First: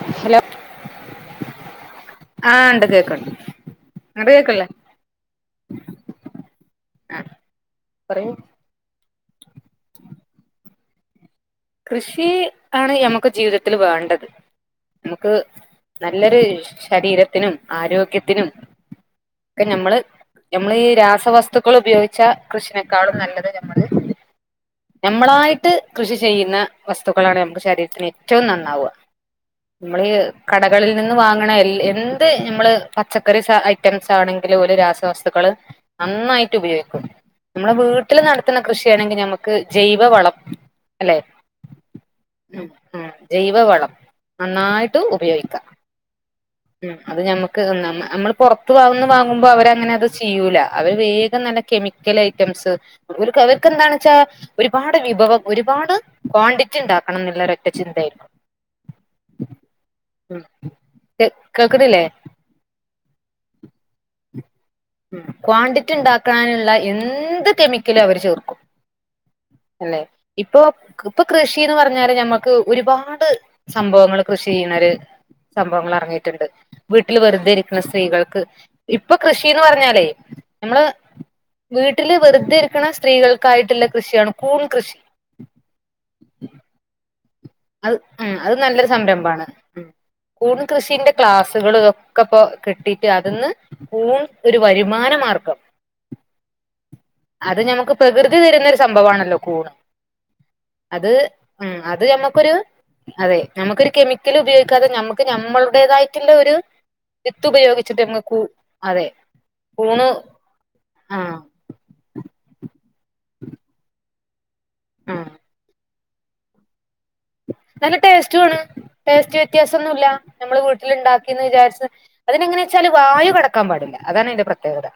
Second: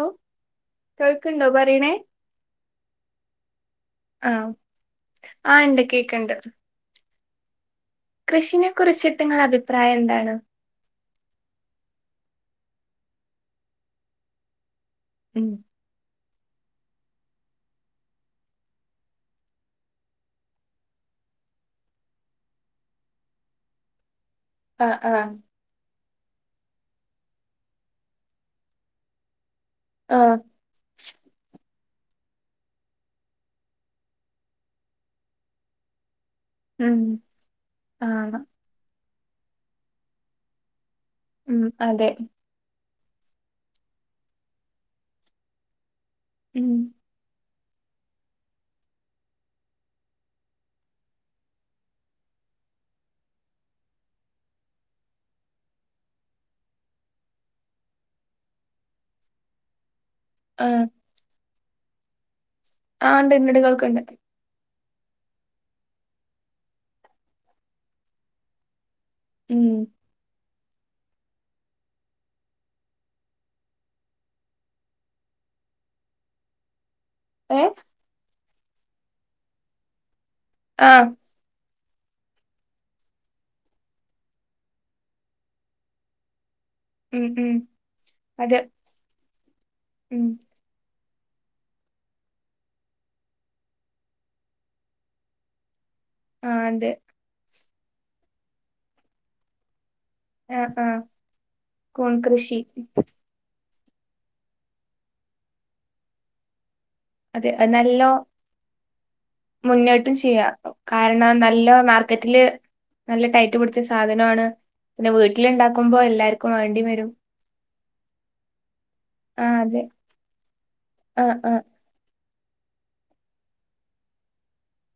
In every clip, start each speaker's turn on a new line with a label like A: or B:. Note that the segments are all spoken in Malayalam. A: ഔ
B: ഹലോ
A: കേക്കണ്‌ണ്ടോ പറയണേ
B: ആഹ് ഉണ്ട് കേക്കണ്ട് അങ്ങട്ട്
A: ആം
B: കേക്കണില്ലേ
A: ആ ഇണ്ട് കേക്കണ്ട്
B: ആഹ് പറയൂ
A: കൃഷിനെ കുറിച്ചിട്ട് നിങ്ങളെ അഭിപ്രായം എന്താണ്
B: കൃഷി ആണ് ഞമ്മക്ക് ജീവിതത്തിൽ വേണ്ടത് നമക്ക്
A: ഉം
B: നല്ലൊരു ശരീരത്തിനും ആരോഗ്യത്തിനും ഒക്കെ ഞമ്മള് നമ്മൾ ഈ രാസവസ്തുക്കൾ ഉപയോഗിച്ച കൃഷിനേക്കാളും നല്ലത് നമ്മള്
A: ആഹ് ആഹ്
B: നമ്മളായിട്ട് കൃഷി ചെയ്യ്ന്ന വസ്തുക്കളാണ് നമ്മുടെ ശരീരത്തിന് ഏറ്റവും നന്നാവുക. നമ്മള് ഈ
A: ആഹ്
B: കട കളിൽ നിന്ന് വാങ്ങണ എൽ എന്ത് നമ്മള് പച്ചക്കറി സാ ഐറ്റംസ് ആണെങ്കിലും ഒര് രാസവസ്തുക്കള് അന്നായി ട്ട്
A: ഉം
B: ഉപയോഗിക്കും നമ്മുടെ വീട്ടിൽ
A: ആണ്
B: നടത്തുന്ന കൃഷിയാണെങ്കിൽ ഞമുക്ക് ജൈവ വളം അല്ലെ
A: ഉം അതെ
B: ഉം ഉം ജൈവവളം നന്നായിട്ട് ഉപയോഗിക്കാം
A: ഉം
B: അത് ഞമ്മുക്ക് നമ നമ്മൾ പുറത്ത് വന്ന് വാങ്ങുമ്പോ അവരങ്ങനെ അത് ചെയ്യൂല അവര് വേഗം നല്ല കെമി ക്കല് ഐറ്റംസ് അവർക്ക് എന്താണ്‌ ച്ചാ ഒരുപാട് വിഭവം ഒരുപാട് ക്വാണ്ടിറ്റി ഉണ്ടാക്കണം എന്നുള്ളരൊറ്റ ചിന്തയായിരിക്കും ഉം
A: ആഹ്
B: കേ കേൾക്കണില്ലേ
A: ആാണ്ട് ണ്ട് കേൾക്കണ്ട്
B: ഉം ക്വാണ്ടിറ്റി ഇണ്ടാക്കാന്ള്ള എന്ത് കെമിക്കലും അവര് ചേർക്കും
A: ഉം
B: അല്ലെ ഇപ്പൊ ഇപ്പൊ കൃഷിന്ന് പറഞ്ഞാല് ഞമ്മക്ക് ഒരുപാട് സംഭവങ്ങൾ കൃഷി ചെയ്യുന്നര് സംഭവങ്ങൾ ഇറങ്ങിയിട്ടുണ്ട് വീട്ടിൽ വെറുതെ
A: ഏഹ്
B: ഇരിക്ക്‌ന്ന സ്ത്രീകൾക്ക് ഇപ്പൊ കൃഷിന്ന് പറഞ്ഞാലേ ഞമ്മള്
A: ആഹ്
B: വീട്ടില് വെറുതെ ഇരിക്ക്‌ണ സ്ത്രീകൾക്കായിട്ടുള്ള കൃഷിയാണ് കൂൺ കൃഷി
A: ഉം ഉം
B: അത് ഉം അത്
A: അതെ
B: നല്ലൊരു സംരംഭമാണ് ഉം കൂടു കൃഷിന്റെ ക്ലാസ്സുകൾ ഒക്കെ ഇപ്പോ കിട്ടിട്ട് അതിന്ന് കൂൺ ഒരു വരുമാന മാർഗം
A: അതെ
B: അത് ഞമുക്ക് പ്രകൃതി തരുന്ന ഒരു സംഭവമാണല്ലോ കൂൺ
A: ആഹ് ആഹ്
B: അത് ഉം അത്
A: കൂൺ
B: ഞമ്മക്കൊരു
A: കൃഷി
B: അതെ ഞമക്കൊരു കെമിക്കൽ ഉപയോഗിക്കാതെ ഞമ്മുക്ക് ഞമ്മളുടേതായിട്ടുള്ള ഒരു
A: അത്
B: വിത്ത് ഉപയോഗിച്ചിട്ട്
A: നല്ലോ
B: നമ്മക്ക് കൂ അതെ കൂണ്
A: മുന്നോട്ട് ചെയ്യുക
B: ആഹ്
A: കാരണം നല് ലൊ മാർക്കറ്റില് നല്ല ടൈറ്റ് പിടിച്ച സാധനമാണ് പിന്നെ
B: ആഹ്
A: വീട്ടിലുണ്ടാക്കുമ്പോ എല്ലാവർക്കും വേണ്ടി വരും
B: നല്ല ടേസ്റ്റുവാണ്‌ ടേസ്റ്റ്
A: ആഹ്
B: വ്യത്യാസം
A: അതെ
B: ഒന്നുവില്ല നമ്മള് വീട്ടില്
A: ആഹ്
B: ഇണ്ടാക്കിന്ന്
A: ആഹ്
B: വിചാരിച്ച് അതിനെങ്ങനെയച്ചാല് വായു കടക്കാൻ പാടില്ല അതാണ്തിന്റെ പ്രത്യേകത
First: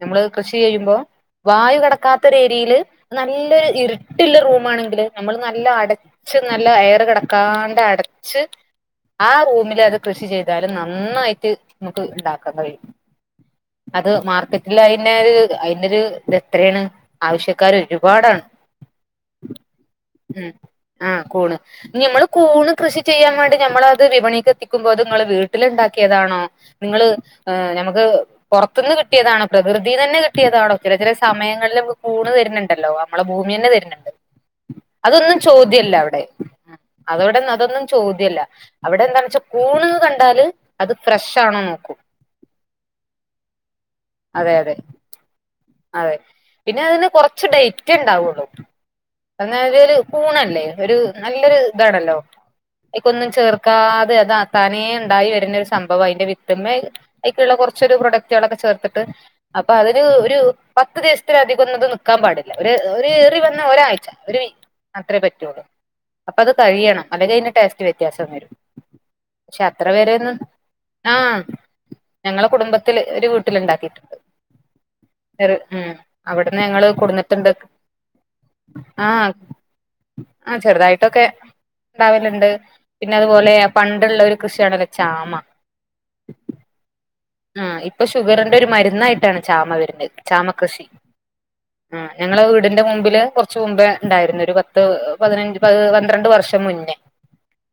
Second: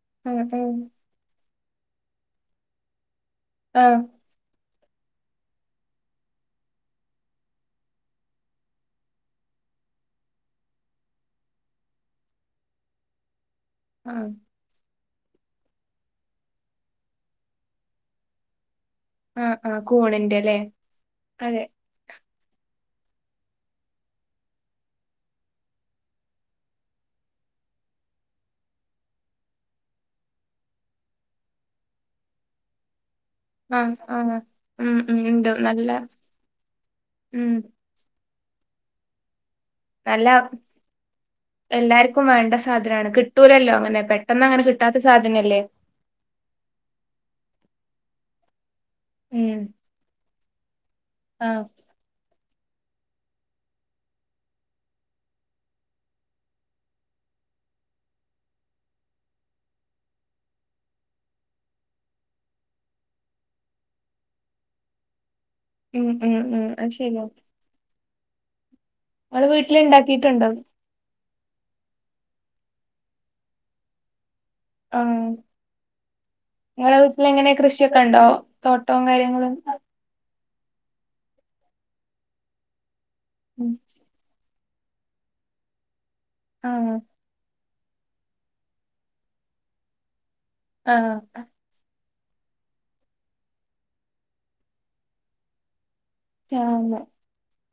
B: നമ്മള്
A: ആഹ്
B: കൃഷി
A: ആഹ്
B: ചെയ്യൂമ്പോ വായു കടക്കാത്ത ഒരു ഏരിയയില് നല്ലൊരു ഇരു
A: ആഹ്
B: ട്ടുള്ള റൂ ആണെങ്കില് നമ്മള് നല്ല അടച്ച് നല്ല എയർ കടക്കാണ്ട് അടച്ച് ആ റൂമില് അത് കൃഷി ചെയ്താലും നന്നായിട്ട് നമുക്ക് ഉണ്ടാക്കാൻ കഴിയും അത്
A: ആഹ്
B: മാർക്കറ്റില് അയിന് ഒരു അയിന്റെ ഒരു ഇത് എത്രയാണ് ആവശ്യക്കർ ഒരുപാടാണ്
A: ആഹ് ആ കൂണി
B: ഉം ആഹ് കൂണ് നമ്മള് കൂണ് കൃഷി ചെയ്യാൻ വേണ്ടി ഞമ്മളത് വിപണിക്ക് എത്തിക്കുമ്പോ അത് നിങ്ങള് വീട്ടിലുണ്ടാക്കിയതാണോ നിങ്ങള് ഞമ്മക്ക് പുറത്തുന്ന് കിട്ടിയതാണോ പ്രകൃതി തന്നെ കിട്ടിയതാണോ ചില ചില സമയങ്ങളിൽ നമുക്ക് കൂണ് തരുന്നുണ്ടല്ലോ നമ്മളെ ഭൂ
A: ആഹ് ആണ
B: അതൊന്നും ചോദ്യയല്ല അവിടെ അതവിടെന്ന്
A: ഉം
B: അതൊന്നും ചോദ്യല്ല അവിടെ എന്താണ് വെച്ചാ കൂണ്ന്ന് കണ്ടാല് അത് ഫ്രഷ് ആണോ നോക്കും
A: ഇപ്പം വേണ്ട സാധനാണ് കിട്ടൂലല്ലോ ങ്ങനെ പെട്ടന്ന്
B: അതെ
A: അങ്ങനെ
B: അതെ
A: കിട്ടാത്ത സാധനല്ലേ
B: അതെ പിന്നെ അതിന് കൊർച്ച് ഡൈറ്റ് ഇണ്ടാവൊള്ളൂ.
A: ഉം
B: [unintelligible] കൂണല്ലേ ഒരു നല്ലൊരു
A: ആഹ്
B: ഇതാണല്ലോ. അയിക്കൊന്നും ചേർക്കാതെ അത് താനേ ഇണ്ടായി വരുന്ന ഒരു സംഭവഅയിന്റെ വിത്ത്മ്മെ അയ്ക്ക്‌ള്ള കൊർച്ചരു പ്രൊഡക്റ്റുകളൊക്കെ ചേർത്ത്ട്ട് അപ്പൊ അതിന് ഒര് പത്ത് ദിവസത്തില അധികൊന്നും ഇത് നിക്കാം പാടില്ല ഒരു ഒരു ഏറി വന്ന ഒരാഴ്ച ഒര് അത്രേ പറ്റുള്ളൂ
A: ഉം ഉം
B: അപ്പ അത്
A: ഉം
B: കഴിയണം
A: ശരിയാ
B: അല്ലെങ്കി അയിന്റെ ടേസ്റ്റ് വ്യത്യാസം വരും.
A: ഇങ്ങള്
B: പക്ഷെ
A: വീട്ടില്
B: അത്ര വരെന്ന്
A: ഇണ്ടാക്കിട്ടുണ്ടോ
B: ആ ഞങ്ങളെ കുടുംബത്തില് ഒരു വീട്ടില് ഇണ്ടാക്കിട്ട്
A: ആഹ്
B: ചെറ് ഉം അവട്ന്ന് ഞങ്ങള്
A: ഇങ്ങളെ വീട്ടിലെങ്ങനെ
B: കൊട്ന്ന്ട്ട്ണ്ട്
A: കൃഷിയൊക്കെ ഉണ്ടോ തോട്ടവും
B: ആ
A: കാര്യങ്ങളും
B: ആ ചെറ്തായിട്ടൊക്കെ ഇണ്ടാവല്ണ്ട് പിന്നെ അതുപോലെ
A: ഉം
B: പണ്ടുള്ളരു കൃഷിയാണല്ലോ ചാമ
A: ആഹ്
B: ആ ഇപ്പൊ ഷുഗറിന്റെ ഒരു മര്ന്നായിട്ടാണ് ചാമ വരുന്ന ചാമ കൃഷി.
A: ആഹ്
B: ആ ഞങ്ങളെ വീട്ന്റെ മുമ്പില് കൊർച്ച്‌ മുമ്പ് ണ്ടായിരുന്നു ഒരു പത്ത് പതിനഞ്ച് പ പന്ത്രണ്ട് വർഷം മുന്നേ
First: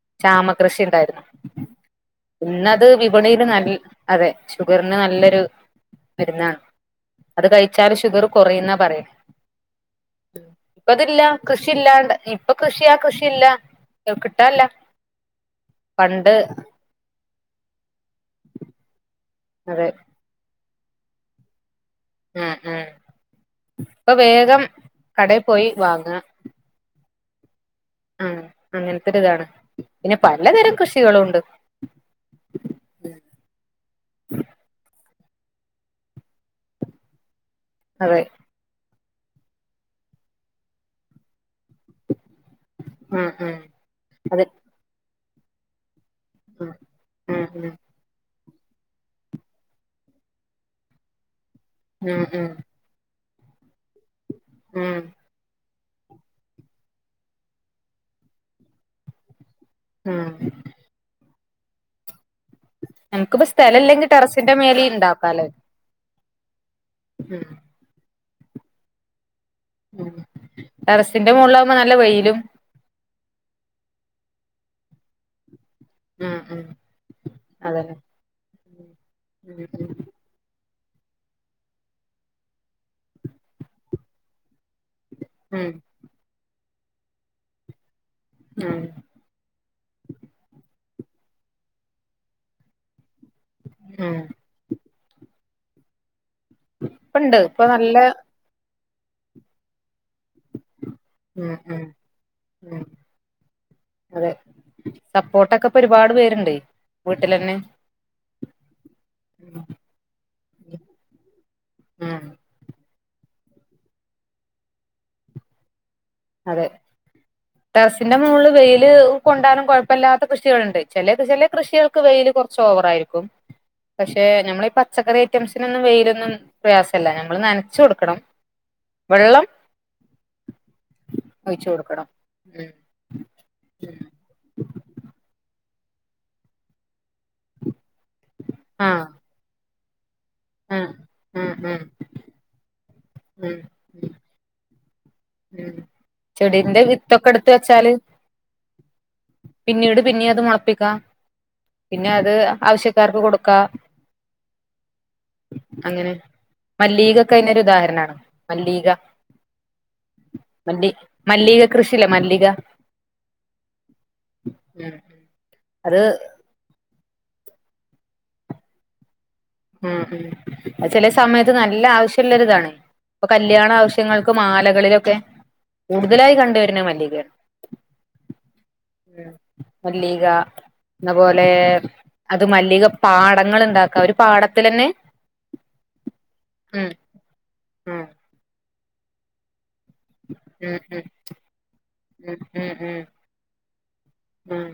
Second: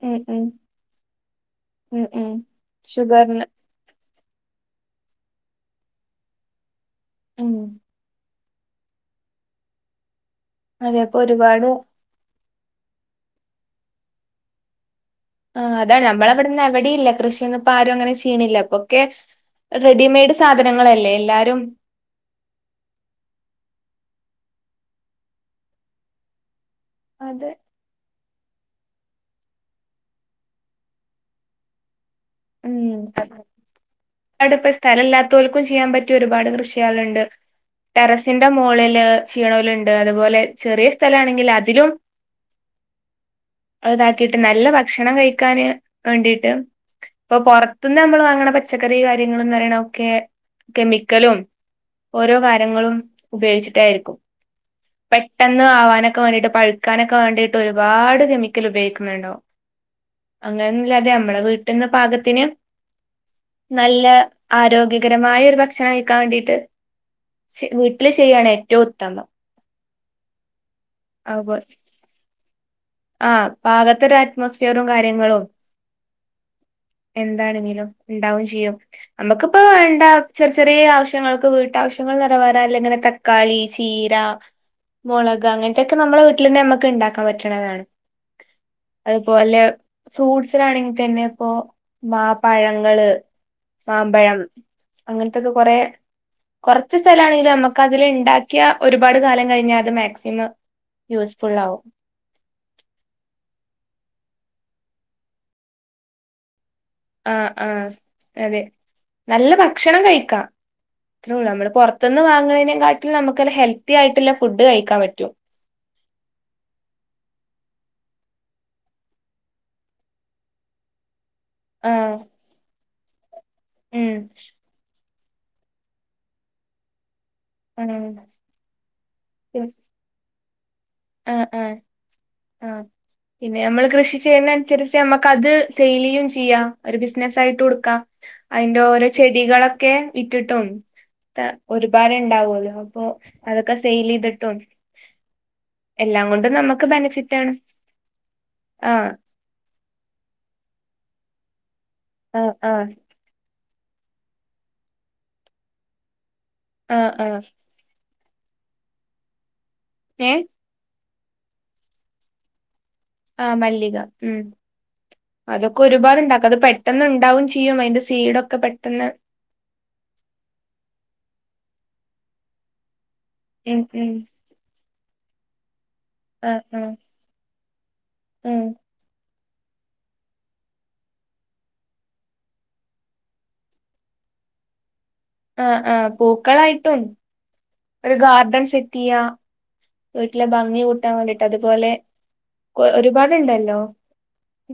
A: ഉം ഉം
B: ചാമകൃഷി ഇണ്ടായിരുന്നു.
A: ഉം ഉം
B: ഇന്നത് വിപണിയില്
A: ഷുഗറിന്
B: നൽ അതെ ഷുഗറ്ന് നല്ലൊരു മരുന്നാണ് അത്
A: ഉം
B: കഴിച്ചാല് ഷുഗർ കൊറയുന്നാ പറയല്
A: അതെ ഇപ്പൊ
B: ഇപ്പതില്ല
A: ഒരുപാട്
B: കൃഷില്ലാണ്ട് ഇപ്പൊ കൃഷിയാ കൃഷി ഇല്ല കിട്ടാല്ല.
A: ആ അതാണ്
B: പണ്ട്
A: നമ്മളവിട്ന്ന് എവടിയില്ല കൃഷിയൊന്നു ഇപ്പ ആരും അങ്ങനെ ചെയ്യ്ണില്ല ഇപ്പൊക്കെ
B: അതെ
A: റെഡിമെയ്ഡ് സാധനങ്ങളല്ലേ എല്ലാരും.
B: ഉം ഉം ഇപ്പൊ വേഗം കടെ പോയി വാങ്ങ
A: അതെ
B: ഉം അങ്ങൻത്തൊരുതാണ് പിന്നെ പലതരം കൃഷികളുണ്ട്.
A: ഉം പ്പ സ്ഥലല്ലാത്തൊൽക്കും ചെയ്യാൻ പറ്റിയ ഒരുപാട് കൃഷിയള്ണ്ട്
B: അതെ
A: ടെറസിൻ സിന്റ മോളില് ചെയ്യ്ണോല്ണ്ട് അതുപോലെ ചെറിയ സ്ഥല ആണെങ്കിൽ അതിലും
B: ഉം ഉം
A: അഹ് ഇതാക്കിയിട്ട്
B: അത്
A: നല്ല ഭക്ഷണം കഴിക്കാന് വേണ്ടിയിട്ട്
B: ഉം
A: ഇപ്പൊ
B: ഉം
A: പൊർത്ത്ന്ന് നമ്മള് വാങ്ങണ പച്ചക്കറി കാര്യങ്ങളുംന്ന് പറയണ ഒക്കെ കെമിക്കലും
B: ഉം ഉം
A: ഓരോ
B: ഉം
A: കാര്യങ്ങളും ഉപയോഗിച്ചിട്ടായിരിക്കും.
B: ഉം
A: പെട്ടെന്ന് ആവാനൊക്കെ വേണ്ടിട്ട് പഴുക്കാനൊക്കെ വേണ്ടിട്ട് ഒരുപാട് കെമിക്കല് ഉപയോഗിക്കുന്നുണ്ടോ
B: ഉം
A: അങ്ങനെന്നില്ലാതെ നമ്മളെ വീട്ട്ന്ന് പാകത്തിന്
B: നമുക്കിപ്പ സ്ഥലം
A: നല്ല
B: ഇല്ലെങ്കി ടെറസിന്റെ മേലെ
A: ആരോഗ്യകരമായ
B: ഇണ്ടാക്കാലോ
A: ഒരു ഭ ഭക്ഷണം കഴിക്കാൻ വേണ്ടിട്ട്
B: ഉം
A: വീട്ടില് ചെയ്യാണ് ഏറ്റവും ഉത്തമം.
B: ഉം ടെറസിന്റെ മോൾലാവുമ്പോ നല്ല വെയിലും
A: ആ പാകത്തരു അറ്റ്മോസ്ഫിയറും കാര്യങ്ങളും
B: ഉം ഉം
A: എന്താണങ്കിലും
B: അതന്നെ
A: ണ്ടാവും ചെയ്യും നമ്മക്ക്‌പ്പൊ
B: ഉം
A: വേണ്ട ചെർ ചെറിയ ആവശ്യങ്ങൾക്ക് വീട്ടാവശ്യങ്ങൾ നിറവെറാനുള്ള അങ്ങനെ തക്കാളി ചീര മൊളക്
B: ഉം
A: അങ്ങൻത്തെക്കെ നമ്മളെ വീട്ടിലന്നെ നമ്മുക്ക് ഇണ്ടാക്കാൻ പറ്റ്ണതാണ്.
B: ഉം
A: അതുപോലെ ഫ്രൂട്ട്സിലാണെങ്കി തന്നെ പ്പോ മാ പഴങ്ങള്
B: ഉം
A: മാമ്പഴം അങ്ങൻത്തൊക്കെ കൊറെ കൊർച്ച് സ്ഥല
B: ഇപ്പണ്ട്
A: ആണെങ്കിലും
B: ഇപ്പൊ
A: നമ്മക്ക്
B: നല്ല
A: അതില് ഇണ്ടാ ക്യാ ഒരുപാട് കാലം കഴിഞ്ഞാലും മാക്സിമം
B: ഉം
A: യൂസ്ഫുൾ ആവും
B: ഉം ഉം അതെ സപ്പോട്ടൊക്കെ ഇപ്പോ ഒരുപാട് പേര്ണ്ട്.
A: ആ ആ അതെ നല്ല
B: ഉം
A: ഭക്ഷണം കഴിക്കാ നമ്മള് പൊർത്ത്ന്ന്
B: ഉം
A: വാങ്ങണതിനേക്കാട്ടില് നമുക്ക്‌ നല്ല ഹെൽത്തി ആയിട്ട്ള്ള ഫുഡ് കഴിക്കാൻ പറ്റും.
B: അതെ ടറസിന്റെ മോളില് വെയില് കൊണ്ടാനും കൊഴപ്പ ലാത്ത കൃഷികളുണ്ട് ചെ ലെ കൃഷി ല് കൃഷികൾക്ക്
A: ആഹ്
B: വെയില് കൊറച്ച് ഓവറായിരിക്കും
A: ഉം
B: പക്ഷെ ഞമ്മളി പ ച്ചക്കറി ഐറ്റംസിനൊന്നും വെയിലൊന്നും പ്രയാസല്ല ഞമ്മള്
A: ഉം
B: നനച്ചൊടുക്കണം വെള്ളം
A: ഉം
B: ഒയിച്ചു കൊടുക്കണം ഉം
A: ആഹ് പിന്നെയമ്മള് കൃഷി ചെയ്യുന്ന അനുസരിച്ചമ്മക്കത് സെയില് ചെയ്യും ചെയ്യാം ഒരു ബിസിനസായിട്ടുടുക്കാം
B: ആഹ്
A: അയിന്റോരോ ചെടികളെക്കെ വിറ്റിട്ടും
B: ആഹ് ഉം ഉം
A: ഒരുപാടിണ്ടാവോല്ലോ
B: ഉം
A: അതൊക്കെ സെയില് ചെയ്തിട്ടും
B: ഉം
A: എല്ലാം കൊണ്ടും
B: ചെടീന്റെ
A: നമുക്ക് ബെനിഫിറ്റ് ആണ്
B: വിത്തൊക്കെട്ത്ത് വെച്ചാല്
A: ആഹ്
B: പിന്നീട് പിന്നിയത് മുളപ്പിക്കാം പിന്നെ അത്
A: ആഹ് ആഹ്
B: ആവശ്യക്കാർക്ക് കൊടുക്ക അങ്ങനെ
A: ആഹ് ആഹ്
B: മല്ലീകക്കൈനൊരു ദാഹരണാണ് മല്ലീക
A: ഏഹ്
B: മല്ലി മല്ലീകകൃഷീലെ മല്ലിക
A: ആ മല്ലിക ഉം
B: ഉം
A: അതൊക്കെ
B: അത്
A: ഒരുപാട്ണ്ടാക്ക അത് പെ ട്ടെന്ന്ണ്ടാവും ചെയ്യും അയിന്റെ സീടൊക്കെ പെട്ടെന്ന്
B: ഉം ഉം അഹ്ചെല സമയത്ത് നല്ല ആവശ്യള്ള രിതാണ് പ്പൊ കല്യാണ
A: ഉം ഉം
B: ആവശ്യങ്ങൾക്ക് മാലകളിലൊക്കെ കൂടുതലായി കണ്ട്
A: ആഹ്
B: വര്ന്നെ
A: ആഹ്
B: മല്ലികയാണ്
A: ഉം
B: മല്ലീക ന്നപോലെ അത് മല്ലികപ്പാടങ്ങള് ണ്ടാക്കവര് പാടത്തിലന്നെ
A: ആഹ്ആഹ്
B: ഉം
A: പൂക്കളായിട്ടും
B: ഉം
A: ഒരു ഗാർഡൻ സെറ്റിയ്യാ. വീട്ടിലെ
B: ഉം
A: ഭംഗി
B: ഉം
A: കൂട്ടാൻ വേണ്ടിട്ട് അതുപോലെ
B: ഉം ഉം
A: കൊ
B: ഉം
A: ഒരുപാടുണ്ടല്ലോ
B: ഉം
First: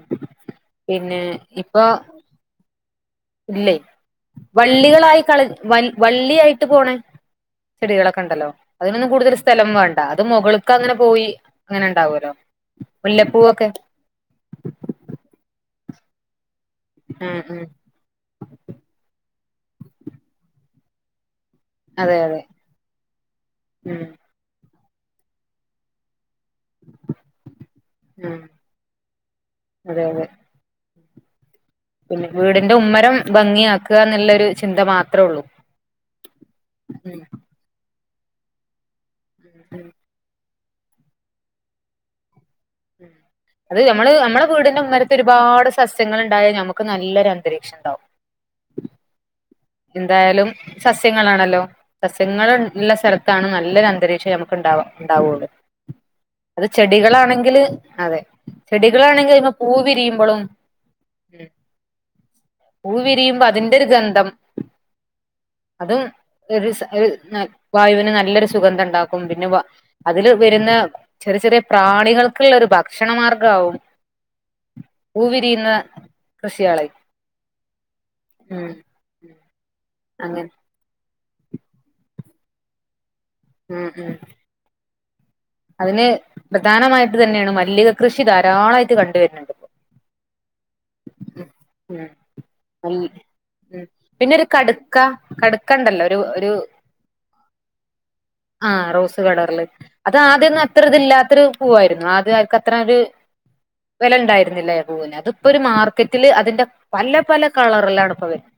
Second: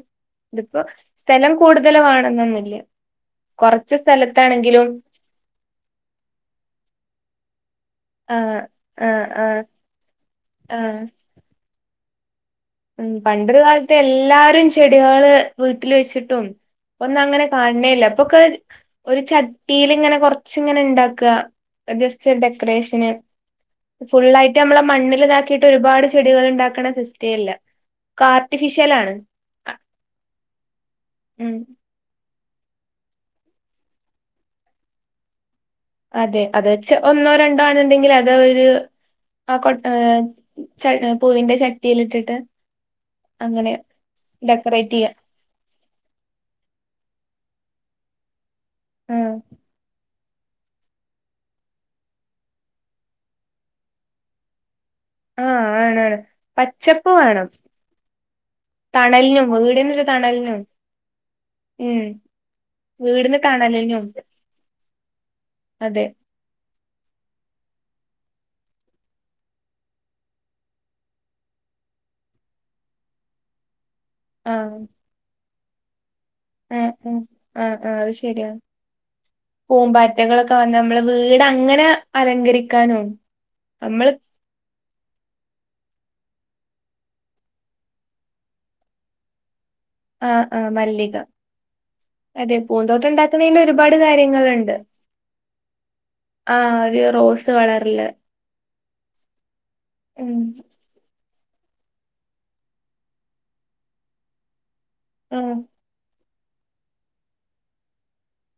A: ഇതിപ്പൊ
B: പിന്നെ
A: സ്ഥലം
B: ഇപ്പൊ
A: കൂടുതൽവേണോന്നൊന്നില്ല കൊറച്ച് സ്ഥലത്താണെങ്കിലും
B: കള് വൽ വള്ളിയായിട്ട് പോണേ ചെടികളൊക്കെണ്ടല്ലോ
A: ആഹ്
B: അതിനൊന്നും
A: ആഹ്
B: കൂടുതൽ
A: ആഹ്
B: സ്ഥലം വേണ്ട അത് മുകളി ക്ക് അങ്ങനെ
A: ആഹ്
B: പോയി അങ്ങനെണ്ടാവുല്ലോ
A: ഉം പണ്ടൊരു കാലത്ത് എല്ലാരും ചെടികള് വീട്ടില് വെച്ചിട്ടും
B: ഉം ഉം
A: ഒന്നങ്ങനെകാണ് ണേയില്ല ഇപൊക്കെ ഒരു ചട്ടീലിങ്ങനെ കൊറച്ചിങ്ങനെ ഇണ്ടാക്ക അ
B: അതെ
A: ജസ്റ്റ്
B: അതെ
A: ഡെക്കറേഷന്
B: ഉം
A: ഫുള്ളായിട്ടമ്മളെ മണ്ണില്താക്കീട്ട് ഒരുപാട് ചെടികള്ണ്ടാക്കണ സിസ്റ്റേ യല്ല
B: ഉം
A: കാർട്ടിഫിഷലാണ്
B: അതെ അതെ
A: ഉം
B: പിന്നെ വീടിന്റെ ഉമ്മരം ഭംഗിയാക്ക്ക എന്നുള്ള ഒരു ചിന്ത മാത്രള്ളൂ
A: അതെ അത് വെച്ച് ഒന്നോ രണ്ടോ ആന്ന് ണ്ടെങ്കിൽ അത് ഒരു ആ കൊ
B: ഉം
A: ചട് പൂവിന്റെ ചട്ടിയിലിട്ടിട്ട്
B: ഉം
A: അങ്ങനെ
B: അത് ഞമ്മള് അമ്മളെ വീടിന്റെ
A: ഡെക്കറേറ്റ്
B: ഉമ്മ
A: ചെയ്യ
B: രത്ത് ഒരുപാട് സസ്യങ്ങള്ണ്ടായൽ ഞമ്മക്ക് നല്ലൊരന്തരീക്ഷണ്ടാവും
A: മ്
B: എന്തായാലും സസ്യങ്ങളാണല്ലോ സസ്യങ്ങള് ള്ള സ്ഥലത്താണ് നല്ലൊരു അന്തരീക്ഷം നമുക്ക് ഉണ്ടാവ ണ്ടാവുള്
A: ആഹ് ആണാണ്
B: അത്
A: പച്ചപ്പ് വേണം
B: ചെടികളാണെങ്കില് അതെ ചെടികളാണെങ്കി
A: തണലിനും
B: അയ്മ
A: വീടിനൊരു
B: പൂവിരിയുമ്പളും
A: തണലിനും
B: ഉം
A: ഉം
B: പൂ
A: വീടിന്ന്
B: വിരിയുമ്പ
A: കാണലെന്നെയുണ്ട്
B: അതിന്റെരുഗന്ധം അതും
A: അതെ
B: ഒരിസ് ഒര് ന വായുവിന് നല്ലൊരു സുഗന്ധണ്ടാക്കും പിന്നെവാ അതില് വെരുന്ന ചെറിചെറിയ പ്രാണികൾക്ക്ള്ള ഒര് ഭക്ഷണ മാർഗ്ഗാ വും
A: ആഹ്
B: പൂവിരിയുന്ന കൃഷിയോളെ
A: ആഹ് ആഹ്
B: ഉം അങ്ങനെ
A: പൂമ്പാറ്റകളക്കെ വന്ന് ഞമ്മളവീടങ്ങനെ അലങ്കരിക്കാനും
B: ഉം ഉം
A: നമ്മള്
B: അതിന് പ്രധാനമായിട്ട് തന്നെയാണ് മല്ലിക കൃഷിധാരാളായിട്ട് കണ്ട് വര്ന്‌ ണ്ട്
A: ആഹ് ആഹ് മല്ലിക
B: ഉം
A: അതെ
B: മല്ലി
A: പൂന്തോട്ടണ്ടാക്കണേന്
B: ഉം
A: ഒരുപാട്
B: പിന്നെ ഒരു
A: കാര്യങ്ങള്ണ്ട്
B: കടുക്ക കടുക്ക ഉണ്ടല്ലോ ഒരു
A: ആ ഒരു റോസ് കളറിൽ
B: ആഹ് റോസ് കളറില് അത്
A: ഉം
B: ആദ്യം നട്ട അത്ര ഇത് ഇല്ലാത്തൊരു പൂവായിരുന്നു അത് അവർക്ക് അത്ര ഒരു വില ഉണ്ടായിരുന്നില്ല ആ പൂവിന് ഇപ്പൊ
A: ഉം
B: ഒരു മാർക്കറ്റില് അതിന്റെ പല പല കളറിലാണ് ഇപ്പൊ വരുന്നത്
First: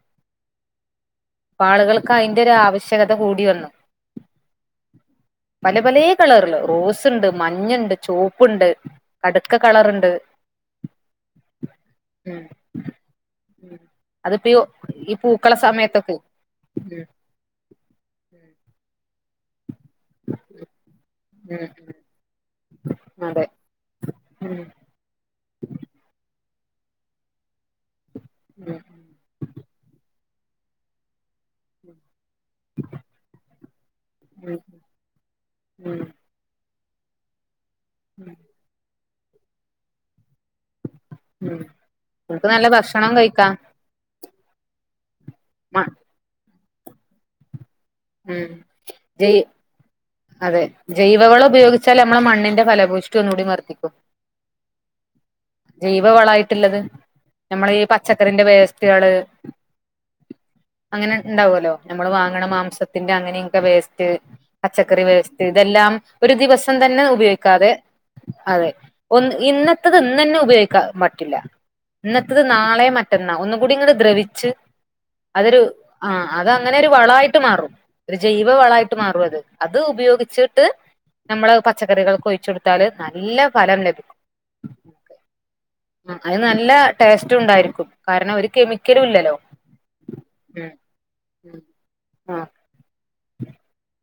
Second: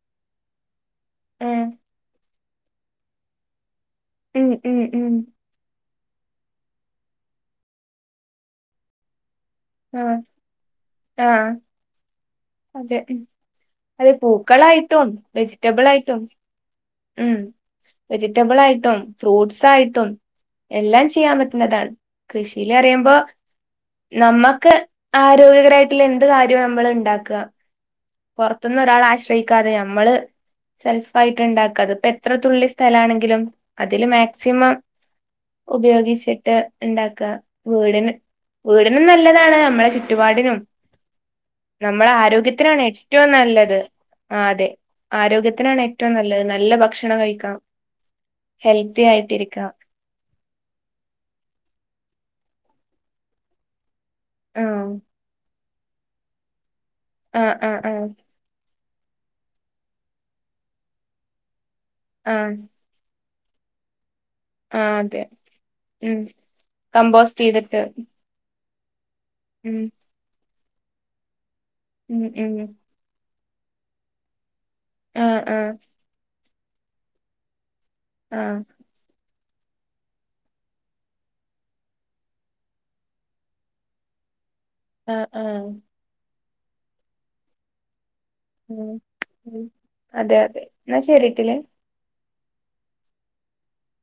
B: ഇപ്പ
A: ഉം
B: ആളുകൾക്ക് അതിന്റെ ഒരു ആവശ്യകത കൂടി വന്നു
A: ഉം ഉം ഉം
B: പല പല കളറില് റോസ് ഉണ്ട് മഞ്ഞയുണ്ട് ചുവപ്പുണ്ട് കടുക്ക കളറുണ്ട്
A: ആഹ് ആഹ്
B: ഉം
A: അതെ ഉം
B: ഉം
A: അതെ
B: അതിപ്പോ ഈ
A: പൂക്കളായിട്ടും
B: ഈ പൂക്കള
A: വെജിറ്റബിൾ
B: സമയത്തൊക്കെ
A: ആയിട്ടും ഉം വെജിറ്റബിൾ ആയിട്ടും ഫ്രൂട്ട്സ് ആയിട്ടും എല്ലാം ചെയ്യാൻ
B: ഉം
A: പറ്റുന്നതാണ്
B: ഉം
A: കൃഷിയില് അറിയുമ്പോ
B: അതെ ഉം
A: നമ്മക്ക് ആരോഗ്യകരമായിട്ടുള്ള എന്ത് കാര്യവും നമ്മൾ ഉണ്ടാക്കുക
B: ഉം
A: പുറത്തൊന്നും ഒരാൾ ആശ്രയിക്കാതെ നമ്മള് സെൽഫ് ആയിട്ട് ഉണ്ടാക്കാ അതിപ്പോ എത്ര എത്രത്തുള്ളി സ്ഥലമാണെങ്കിലും അതില്
B: ഉം
A: മാക്സിമം
B: ഉം ഉം
A: ഉപയോഗിച്ചിട്ട് ഉണ്ടാക്കുക വീടന്
B: ഉം
A: വീടിനും നല്ലതാണ് നമ്മളെ ചുറ്റുപാടിനും നമ്മള
B: നമുക്ക് നല്ല
A: ആരോഗ്യത്തിനാണ്
B: ഭക്ഷണം കഴിക്കാം
A: ആഹ് അതെ ആരോഗ്യത്തിനാണ് ഏറ്റവും നല്ലത് നല്ല ഭക്ഷണം കഴിക്കണം
B: ഉം ജെയ് അതെ ജൈവവളം ഉപയോഗിച്ചാൽ നമ്മെളെ മണ്ണിന്റെ ഫലഭൂഷ്ടി ഒന്നുകൂടി വർദ്ദിക്കും
A: ആഹ്
B: ജൈവ വളമായിട്ടുള്ളത്
A: ആ ആ
B: നമ്മളെ ഈ
A: ആ
B: പച്ചക്കറിന്റെ വേസ്റ്റ് വേസ്റ്റുകള് അങ്ങനെ ഉണ്ടാവല്ലോ നമ്മള്
A: ആ
B: വാങ്ങണ മാംസ ത്തിന്റെ അങ്ങനെയൊക്കെ വേസ്റ്റ്
A: ആ
B: പച്ചക്കറി
A: അതെ
B: വേസ്റ്റ് ഇതെല്ലാം
A: ഉം
B: ഒരു ദിവസം തന്നെ
A: കമ്പോസ്റ്റ്
B: ഉപയോഗിക്കാതെ
A: ചെയ്തിട്ട്
B: അതെ ഒന്ന്
A: ഉം
B: ഇന്നത്തത് ഇന്ന് തന്നെ ഉപയോഗിക്കാൻ പറ്റില്ല
A: ഉം
B: ഇന്നത്തത്
A: ഉം
B: നാളെ മറ്റനാ ളും ഒന്നു കൂടി ഇങ്ങ്ട് ദ്രവിച്ച്
A: ആ ആ
B: അതൊരു ആഹ് അത് അങ്ങനെ ഒരു വളമായിട്ട് മാറും ഒരു ജൈവ
A: ആ
B: വളമായിട്ട് മാറും അത് അത് ഉപയോഗിച്ചിട്ട് നമ്മള് പച്ചക്കറികൾക്ക് ഒഴിച്ചു കൊടുത്താല് നല്ല ഫലം ലഭിക്കും
A: ആഹ്ആഹ്
B: ആഹ് അത് നല്ല ടേസ്റ്റും ഉണ്ടായിരിക്കും കാരണം ഒരു
A: ഉം
B: കെമിക്കലും ഇല്ലല്ലോ
A: ഉം അതെ അതെ
B: ആഹ്
A: എന്നാ ശരിട്ടിലെ
B: ഉം ഉം ആഹ് [inaudible]